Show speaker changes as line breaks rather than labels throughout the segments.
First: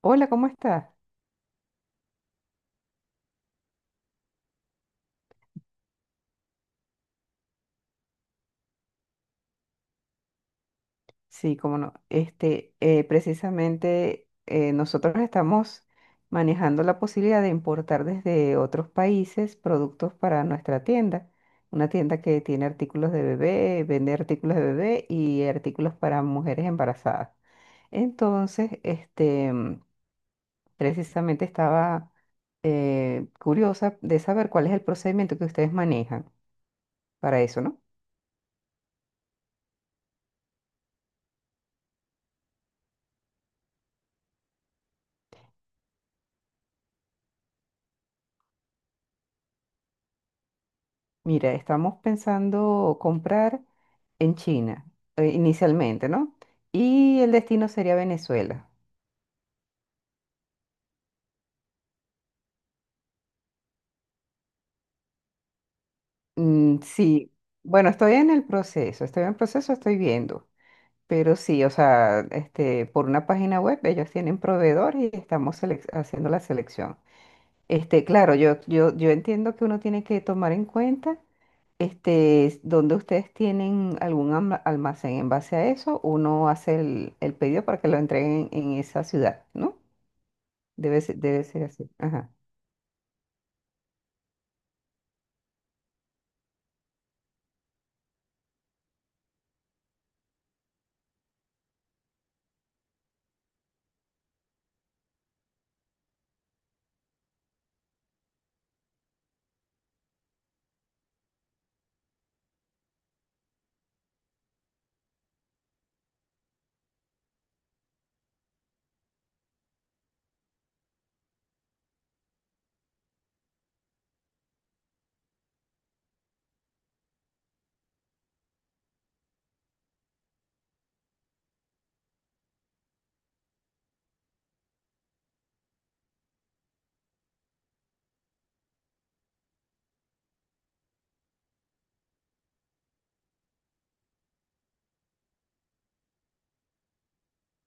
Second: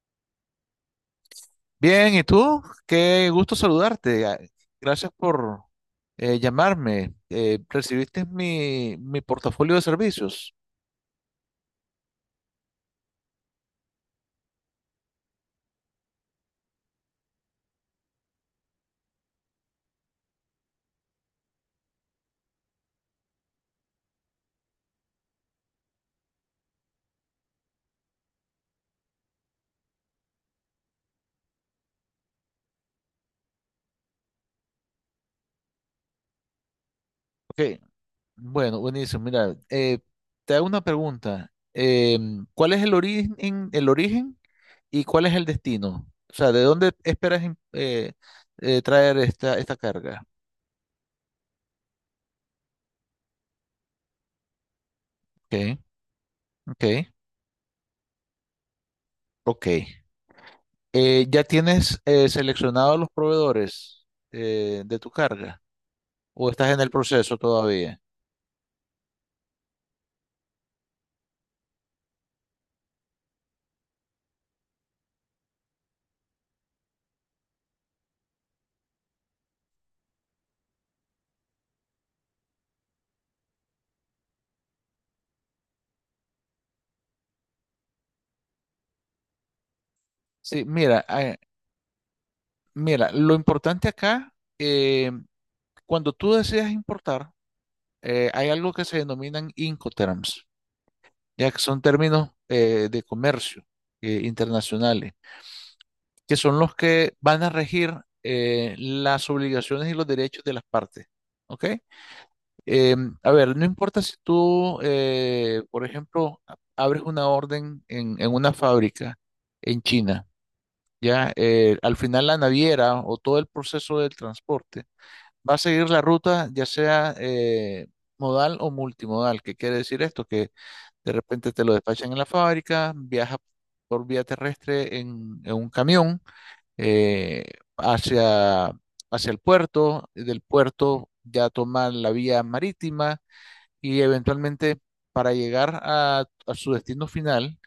Hola, ¿cómo estás?
Bien, ¿y tú? Qué gusto saludarte. Ah, gracias por llamarme. ¿Recibiste mi portafolio de servicios?
Sí, cómo no. Precisamente nosotros estamos manejando la posibilidad de importar desde otros países productos para nuestra tienda. Una tienda que tiene artículos de bebé, vende artículos de bebé y artículos para mujeres embarazadas. Entonces, precisamente estaba curiosa de saber cuál es el procedimiento que ustedes manejan para
Ok,
eso, ¿no?
bueno, buenísimo. Mira, te hago una pregunta. ¿Cuál es el origen y cuál es el destino? O sea, ¿de dónde esperas traer esta carga?
Mira, estamos pensando comprar en China,
Ok,
inicialmente, ¿no?
ok,
Y el destino sería Venezuela.
ok. ¿Ya tienes seleccionados los proveedores de tu carga? ¿O estás
Mm,
en el
sí,
proceso
bueno,
todavía?
estoy en el proceso, estoy en el proceso, estoy viendo. Pero sí, o sea, por una página web ellos tienen proveedor y haciendo la selección. Este, claro, yo entiendo que uno tiene que tomar en cuenta. Este, donde ustedes tienen almacén en base a eso, uno hace el pedido para que lo entreguen en esa ciudad, ¿no?
Sí, mira,
Debe ser así. Ajá.
mira, lo importante acá, cuando tú decides importar, hay algo que se denominan Incoterms, ya que son términos de comercio internacionales, que son los que van a regir las obligaciones y los derechos de las partes. ¿Ok? Eh, a ver, no importa si tú, por ejemplo, abres una orden en una fábrica en China. Ya, al final la naviera o todo el proceso del transporte va a seguir la ruta, ya sea modal o multimodal. ¿Qué quiere decir esto? Que de repente te lo despachan en la fábrica, viaja por vía terrestre en un camión, eh, hacia, hacia el puerto, y del puerto ya toma la vía marítima y eventualmente para llegar a su destino final.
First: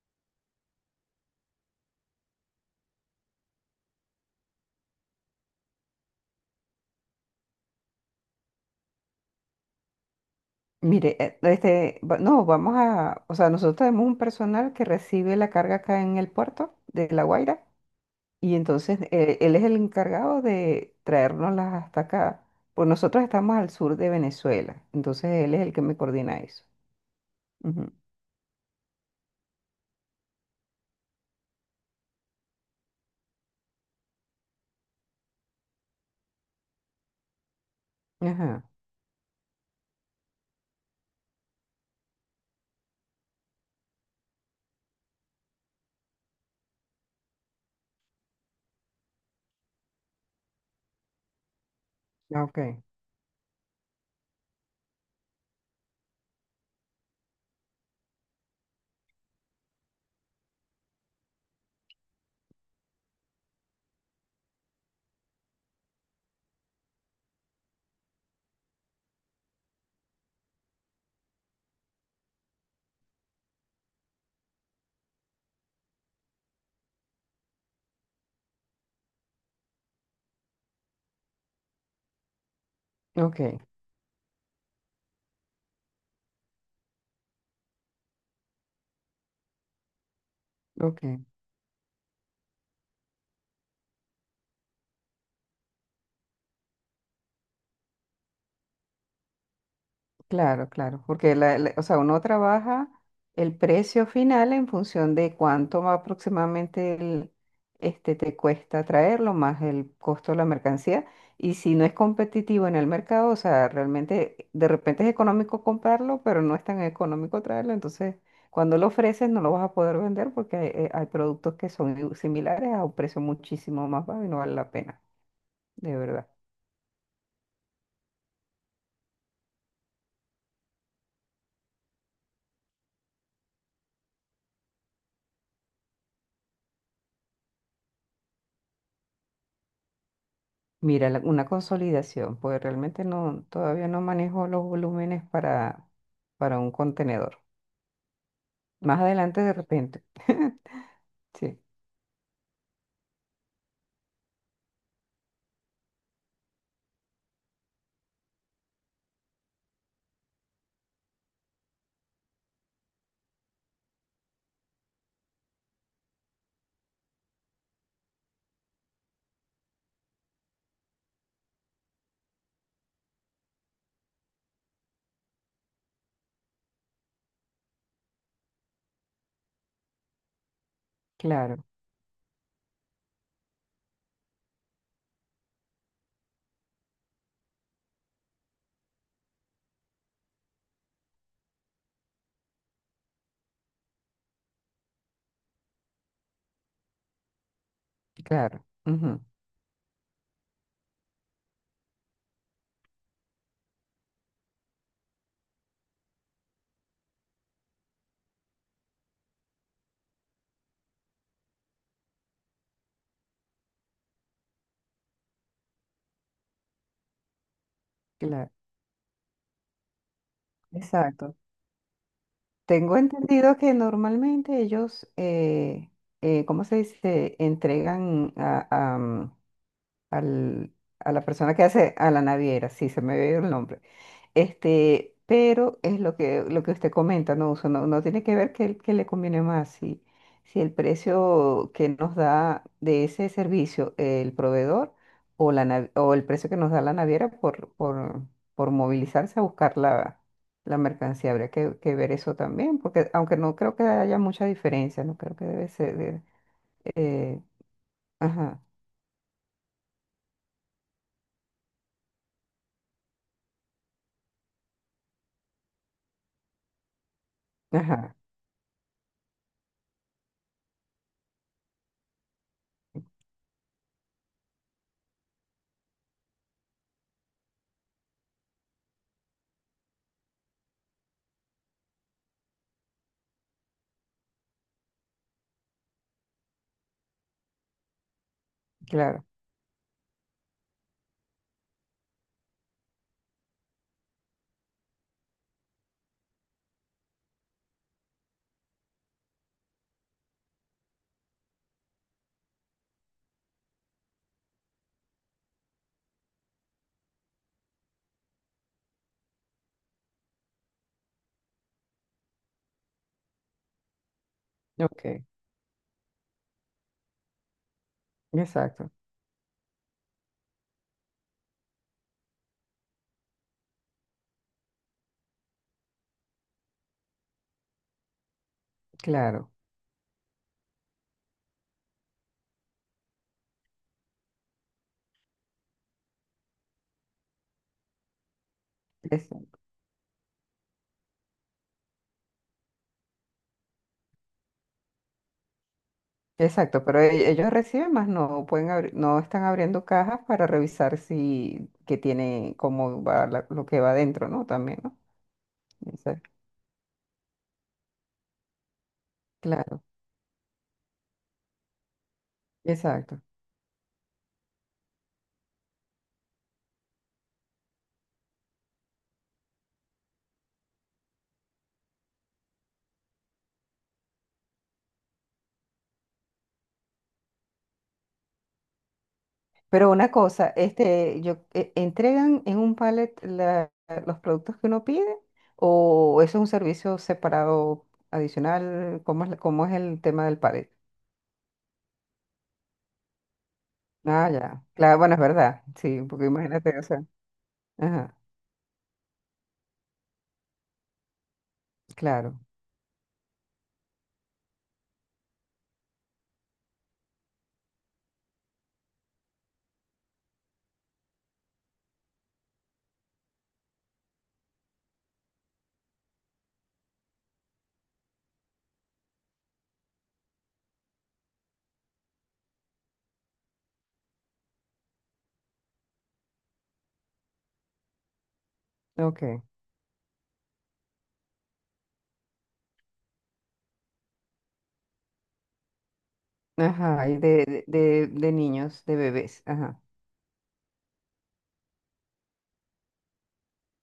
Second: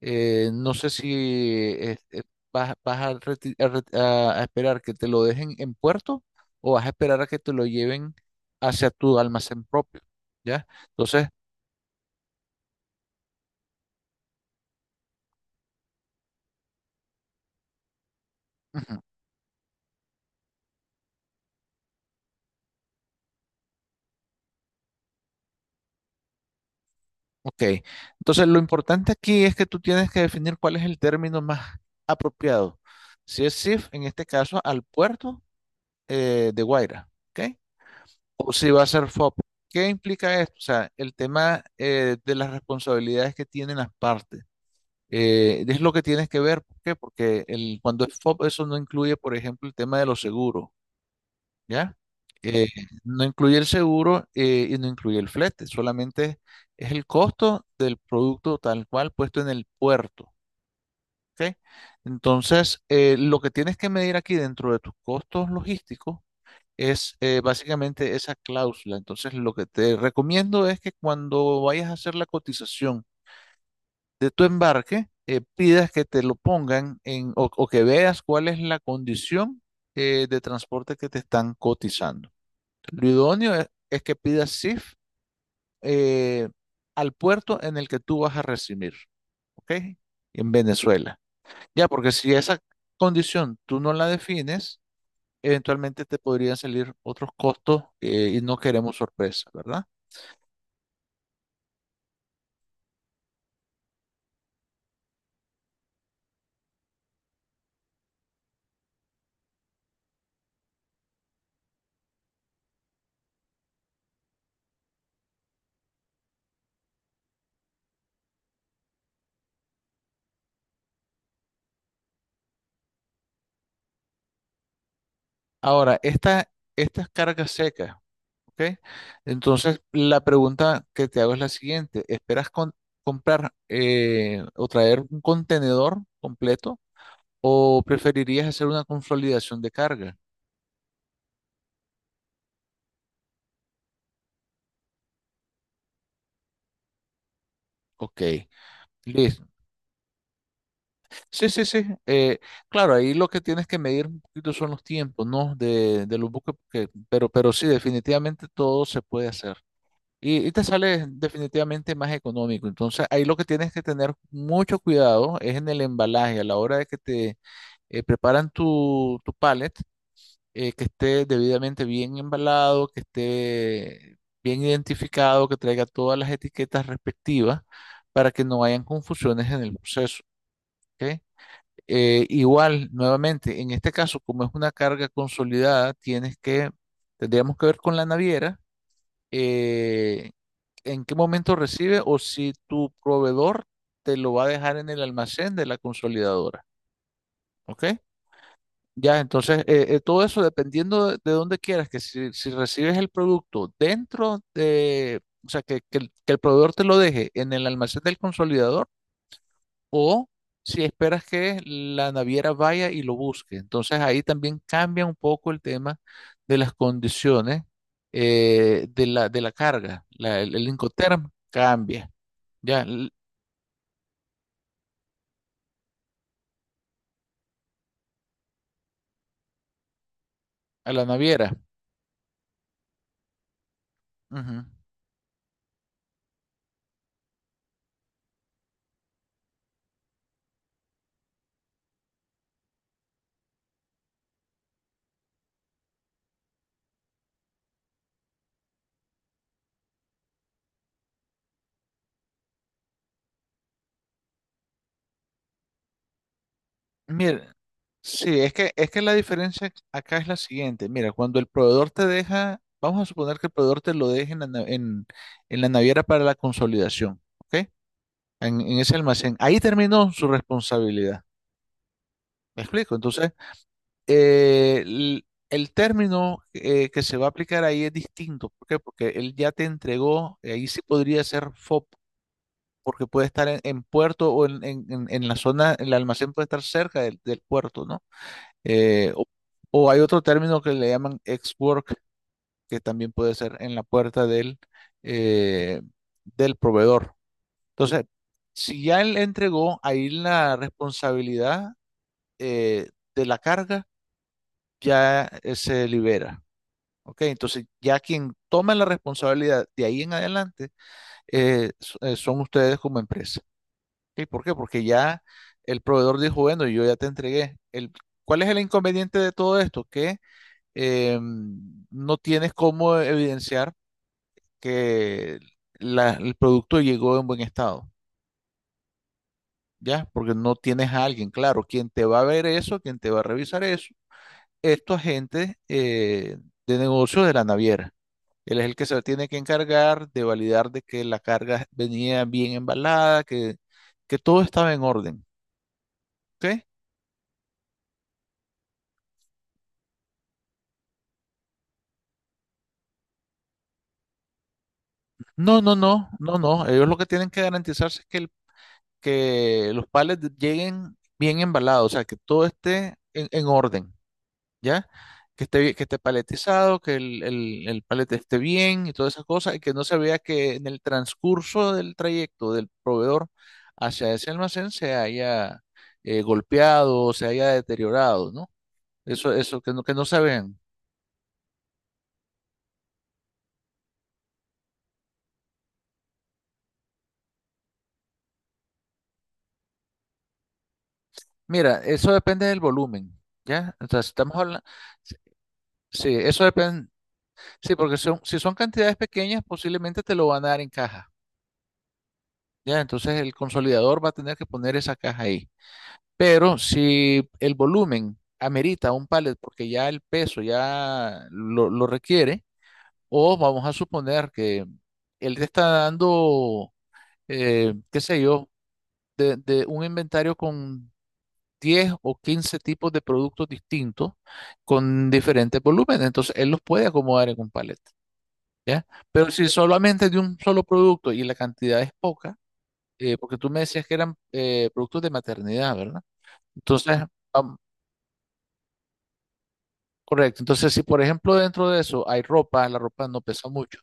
No sé si vas, vas a, a esperar que te lo dejen en puerto o vas a esperar a que te lo lleven hacia tu almacén propio, ¿ya?
Mire,
Entonces,
este, va- no, vamos a, o sea, nosotros tenemos un personal que recibe la carga acá en el puerto de La Guaira y
ujú,
entonces él es el encargado de traérnoslas hasta acá. Pues nosotros estamos al sur de Venezuela, entonces él es el que me coordina eso.
ok.
Ujú.
Entonces, lo importante aquí es que tú tienes que definir cuál es el término más apropiado. Si es SIF, en este caso, al puerto de Guaira, ¿ok? O
Ajá.
si va a ser FOP. ¿Qué implica esto? O sea, el tema de las responsabilidades que tienen las partes. Es lo que tienes que ver, ¿por qué? Porque el, cuando es FOP, eso no incluye, por ejemplo, el tema de los seguros, ¿ya?
Ah, ok,
Eh, no incluye el seguro y no incluye el flete, solamente es el costo del producto tal cual puesto en el puerto, ¿ok? Entonces, lo que tienes que medir aquí dentro de tus costos logísticos es básicamente esa cláusula. Entonces, lo que te recomiendo es que cuando vayas a hacer la cotización de tu embarque, pidas que te lo pongan en, o que veas cuál es la condición de transporte que te están cotizando. Lo
ok,
idóneo es que pidas SIF eh, al puerto en el que tú vas a recibir, ¿ok? En Venezuela.
ok.
Ya, porque si esa condición tú no la defines, eventualmente te podrían salir otros costos y no queremos sorpresa, ¿verdad?
Claro, claro, porque o sea, uno trabaja el precio final en función de cuánto va aproximadamente te cuesta traerlo, más el costo de la mercancía. Y si no es competitivo en el mercado, o sea, realmente de repente es económico comprarlo, pero no es tan económico traerlo. Entonces, cuando lo ofreces, no lo vas a poder vender porque hay productos que son similares a un precio muchísimo más bajo y no vale la pena, de
Ahora,
verdad.
esta, estas cargas secas, ¿ok? Entonces, la pregunta que te hago es la siguiente. ¿Esperas comprar o traer un contenedor completo o preferirías hacer una consolidación de carga?
Mira, una consolidación, pues realmente no, todavía no manejo los volúmenes para un contenedor.
Ok,
Más adelante
listo.
de repente.
Sí,
Sí,
sí, sí. Claro, ahí lo que tienes que medir un poquito son los tiempos, ¿no? De los buques, porque, pero sí, definitivamente todo se puede hacer. Y te sale definitivamente más económico. Entonces, ahí lo que tienes que tener mucho cuidado es en el embalaje, a la hora de que te preparan tu pallet, que esté debidamente bien embalado, que esté bien identificado, que traiga todas las etiquetas respectivas para que no hayan confusiones en el proceso. ¿Ok?
claro,
Igual, nuevamente, en este caso, como es una carga consolidada, tendríamos que ver con la naviera eh, en qué momento recibe o si tu proveedor te lo va a dejar en el almacén de la consolidadora. ¿Ok?
claro,
Ya,
ujú,
entonces, todo eso dependiendo de dónde quieras, que si, si recibes el producto dentro de, o sea, que el proveedor te lo deje en el almacén del consolidador o si esperas que la naviera vaya y lo busque. Entonces ahí también cambia un poco el tema de las condiciones
claro,
de la carga. El Incoterm
exacto.
cambia ya
Tengo
l-
entendido que normalmente ellos, ¿cómo se dice? Al-
a la
a la
naviera.
persona que hace a la naviera, sí, se me ve el nombre.
Ujú.
Este, pero es lo que usted comenta, ¿no? Uso, no, no tiene que ver qué le conviene más. Si, si el precio que nos da de ese servicio el proveedor o el precio que nos da la naviera por movilizarse a buscar la mercancía. Habría que ver eso también, porque aunque no creo que haya mucha diferencia, no creo que debe sereh,
Mira, sí,
ajá,
es que la diferencia acá es la siguiente. Mira, cuando el proveedor te deja, vamos a suponer que el proveedor te lo deje en la, en la naviera para la consolidación, ¿ok?
ajá,
En ese almacén. Ahí terminó su responsabilidad. ¿Me explico? Entonces, el término que se va a aplicar ahí es distinto. ¿Por qué? Porque él ya te entregó, ahí sí podría ser FOB, porque puede estar en puerto o en, en la zona, el almacén puede estar cerca del, del puerto, ¿no? Eh, o,
claro.
o hay otro término que le llaman ex-work, que también puede ser en la puerta del, eh, del proveedor. Entonces, si ya él entregó ahí la responsabilidad eh, de la carga, ya se libera. ¿Ok? Entonces, ya quien toma la responsabilidad de ahí en adelante son ustedes como empresa. ¿Ok? ¿Por qué? Porque ya
Ok.
el proveedor dijo, bueno, yo ya te entregué. El, ¿cuál es el
Exacto,
inconveniente de todo esto? Que no tienes cómo evidenciar que el producto llegó en buen estado,
claro.
¿ya? Porque no tienes a alguien, claro, quien te va a ver eso, quien te va a revisar eso, estos agentes de negocios de la naviera. Él es el que se tiene
es-
que encargar de validar de que la carga venía bien embalada, que todo estaba en orden. ¿Ok?
exacto, pero ellos reciben más, no pueden abrir, no están abriendo cajas para revisar si que tiene cómo va lo que va adentro, ¿no? También, ¿no?
No, no, no,
Esa-
no, no. Ellos lo que tienen que garantizarse es que, que
claro,
los palets lleguen bien embalados, o sea, que todo esté
exacto.
en orden, ¿ya? Que esté, que esté paletizado, que el palet esté bien y todas esas cosas, y que no se vea que en el transcurso del trayecto del proveedor hacia ese almacén se haya golpeado, se haya deteriorado, ¿no? Eso,
Pero
que no
una
se
cosa,
ven.
este, entregan en un pallet los productos que uno pide o eso es un servicio separado adicional, ¿cómo es, cómo es el tema del pallet?
Mira, eso depende del volumen, ¿ya? O si
Ah,
estamos hablando,
ya. Claro, bueno, es verdad. Sí,
sí,
porque
eso
imagínate, o
depende,
sea,
sí, porque
ajá,
son, si son cantidades pequeñas, posiblemente te lo van a dar en caja,
claro.
¿ya? Entonces el consolidador va a tener que poner esa caja ahí. Pero si el volumen amerita un pallet porque ya el peso ya lo requiere, o vamos a suponer que él te está dando, qué sé yo, de un inventario con 10 o 15 tipos de productos distintos con diferentes volúmenes. Entonces, él los puede acomodar en un palet, ¿ya? Pero
Ok.
si solamente es de un solo producto y la cantidad es poca, porque tú me decías que eran productos de maternidad, ¿verdad? Entonces,
Ajá, y de,
vam-
de, de- de niños, de bebés, ajá,
correcto. Entonces, si por ejemplo dentro de eso hay ropa, la ropa no pesa mucho.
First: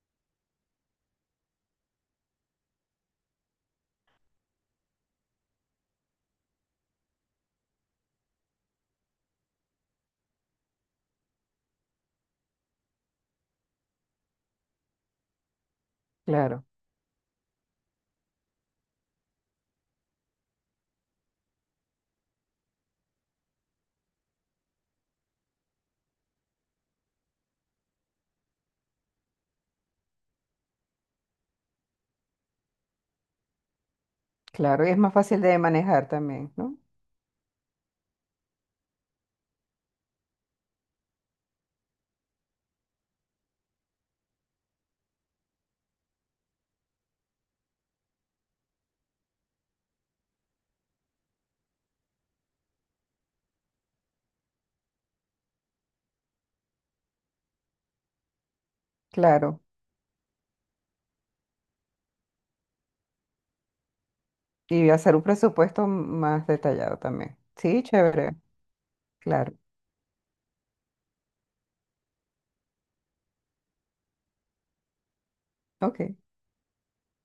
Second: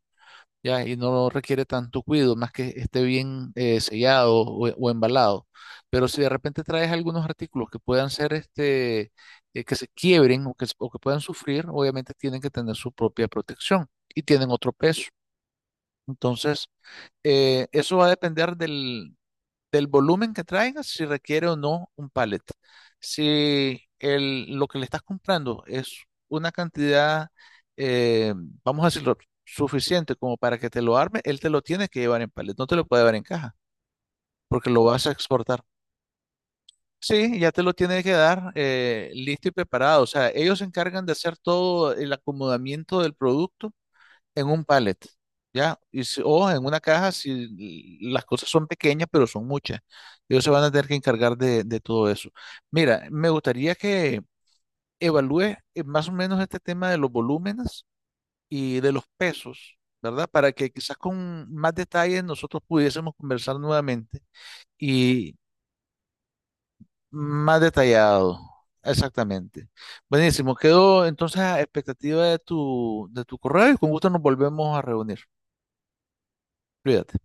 Ya, y no requiere tanto cuidado, más que esté bien sellado o embalado. Pero si de repente traes algunos artículos que puedan ser este, que se quiebren o que, o que puedan sufrir, obviamente tienen que tener su propia protección y tienen otro peso.
claro,
Entonces, eso va a depender del, del volumen que traigas, si requiere o no un pallet. Si el, lo que le estás comprando es una cantidad, eh, vamos a decirlo, suficiente como para que te lo arme, él te lo tiene que llevar en pallet, no te lo puede llevar en caja, porque lo
claro, y es
vas a
más fácil de
exportar.
manejar también, ¿no?
Sí, ya te lo tiene que dar listo y preparado. O sea, ellos se encargan de hacer todo el acomodamiento del producto en un pallet, ¿ya? O en una caja si las cosas son pequeñas, pero son muchas. Ellos se van a tener que encargar de todo eso. Mira, me gustaría que evalúes más o menos este tema de los volúmenes y de los
Claro,
pesos, ¿verdad? Para que quizás con más detalles nosotros pudiésemos conversar nuevamente
y hacer un
y
presupuesto más detallado también.
más
Sí, chévere,
detallado.
claro,
Exactamente. Buenísimo. Quedo entonces a expectativa de de tu correo y con gusto nos volvemos a reunir.
ok.
Cuídate.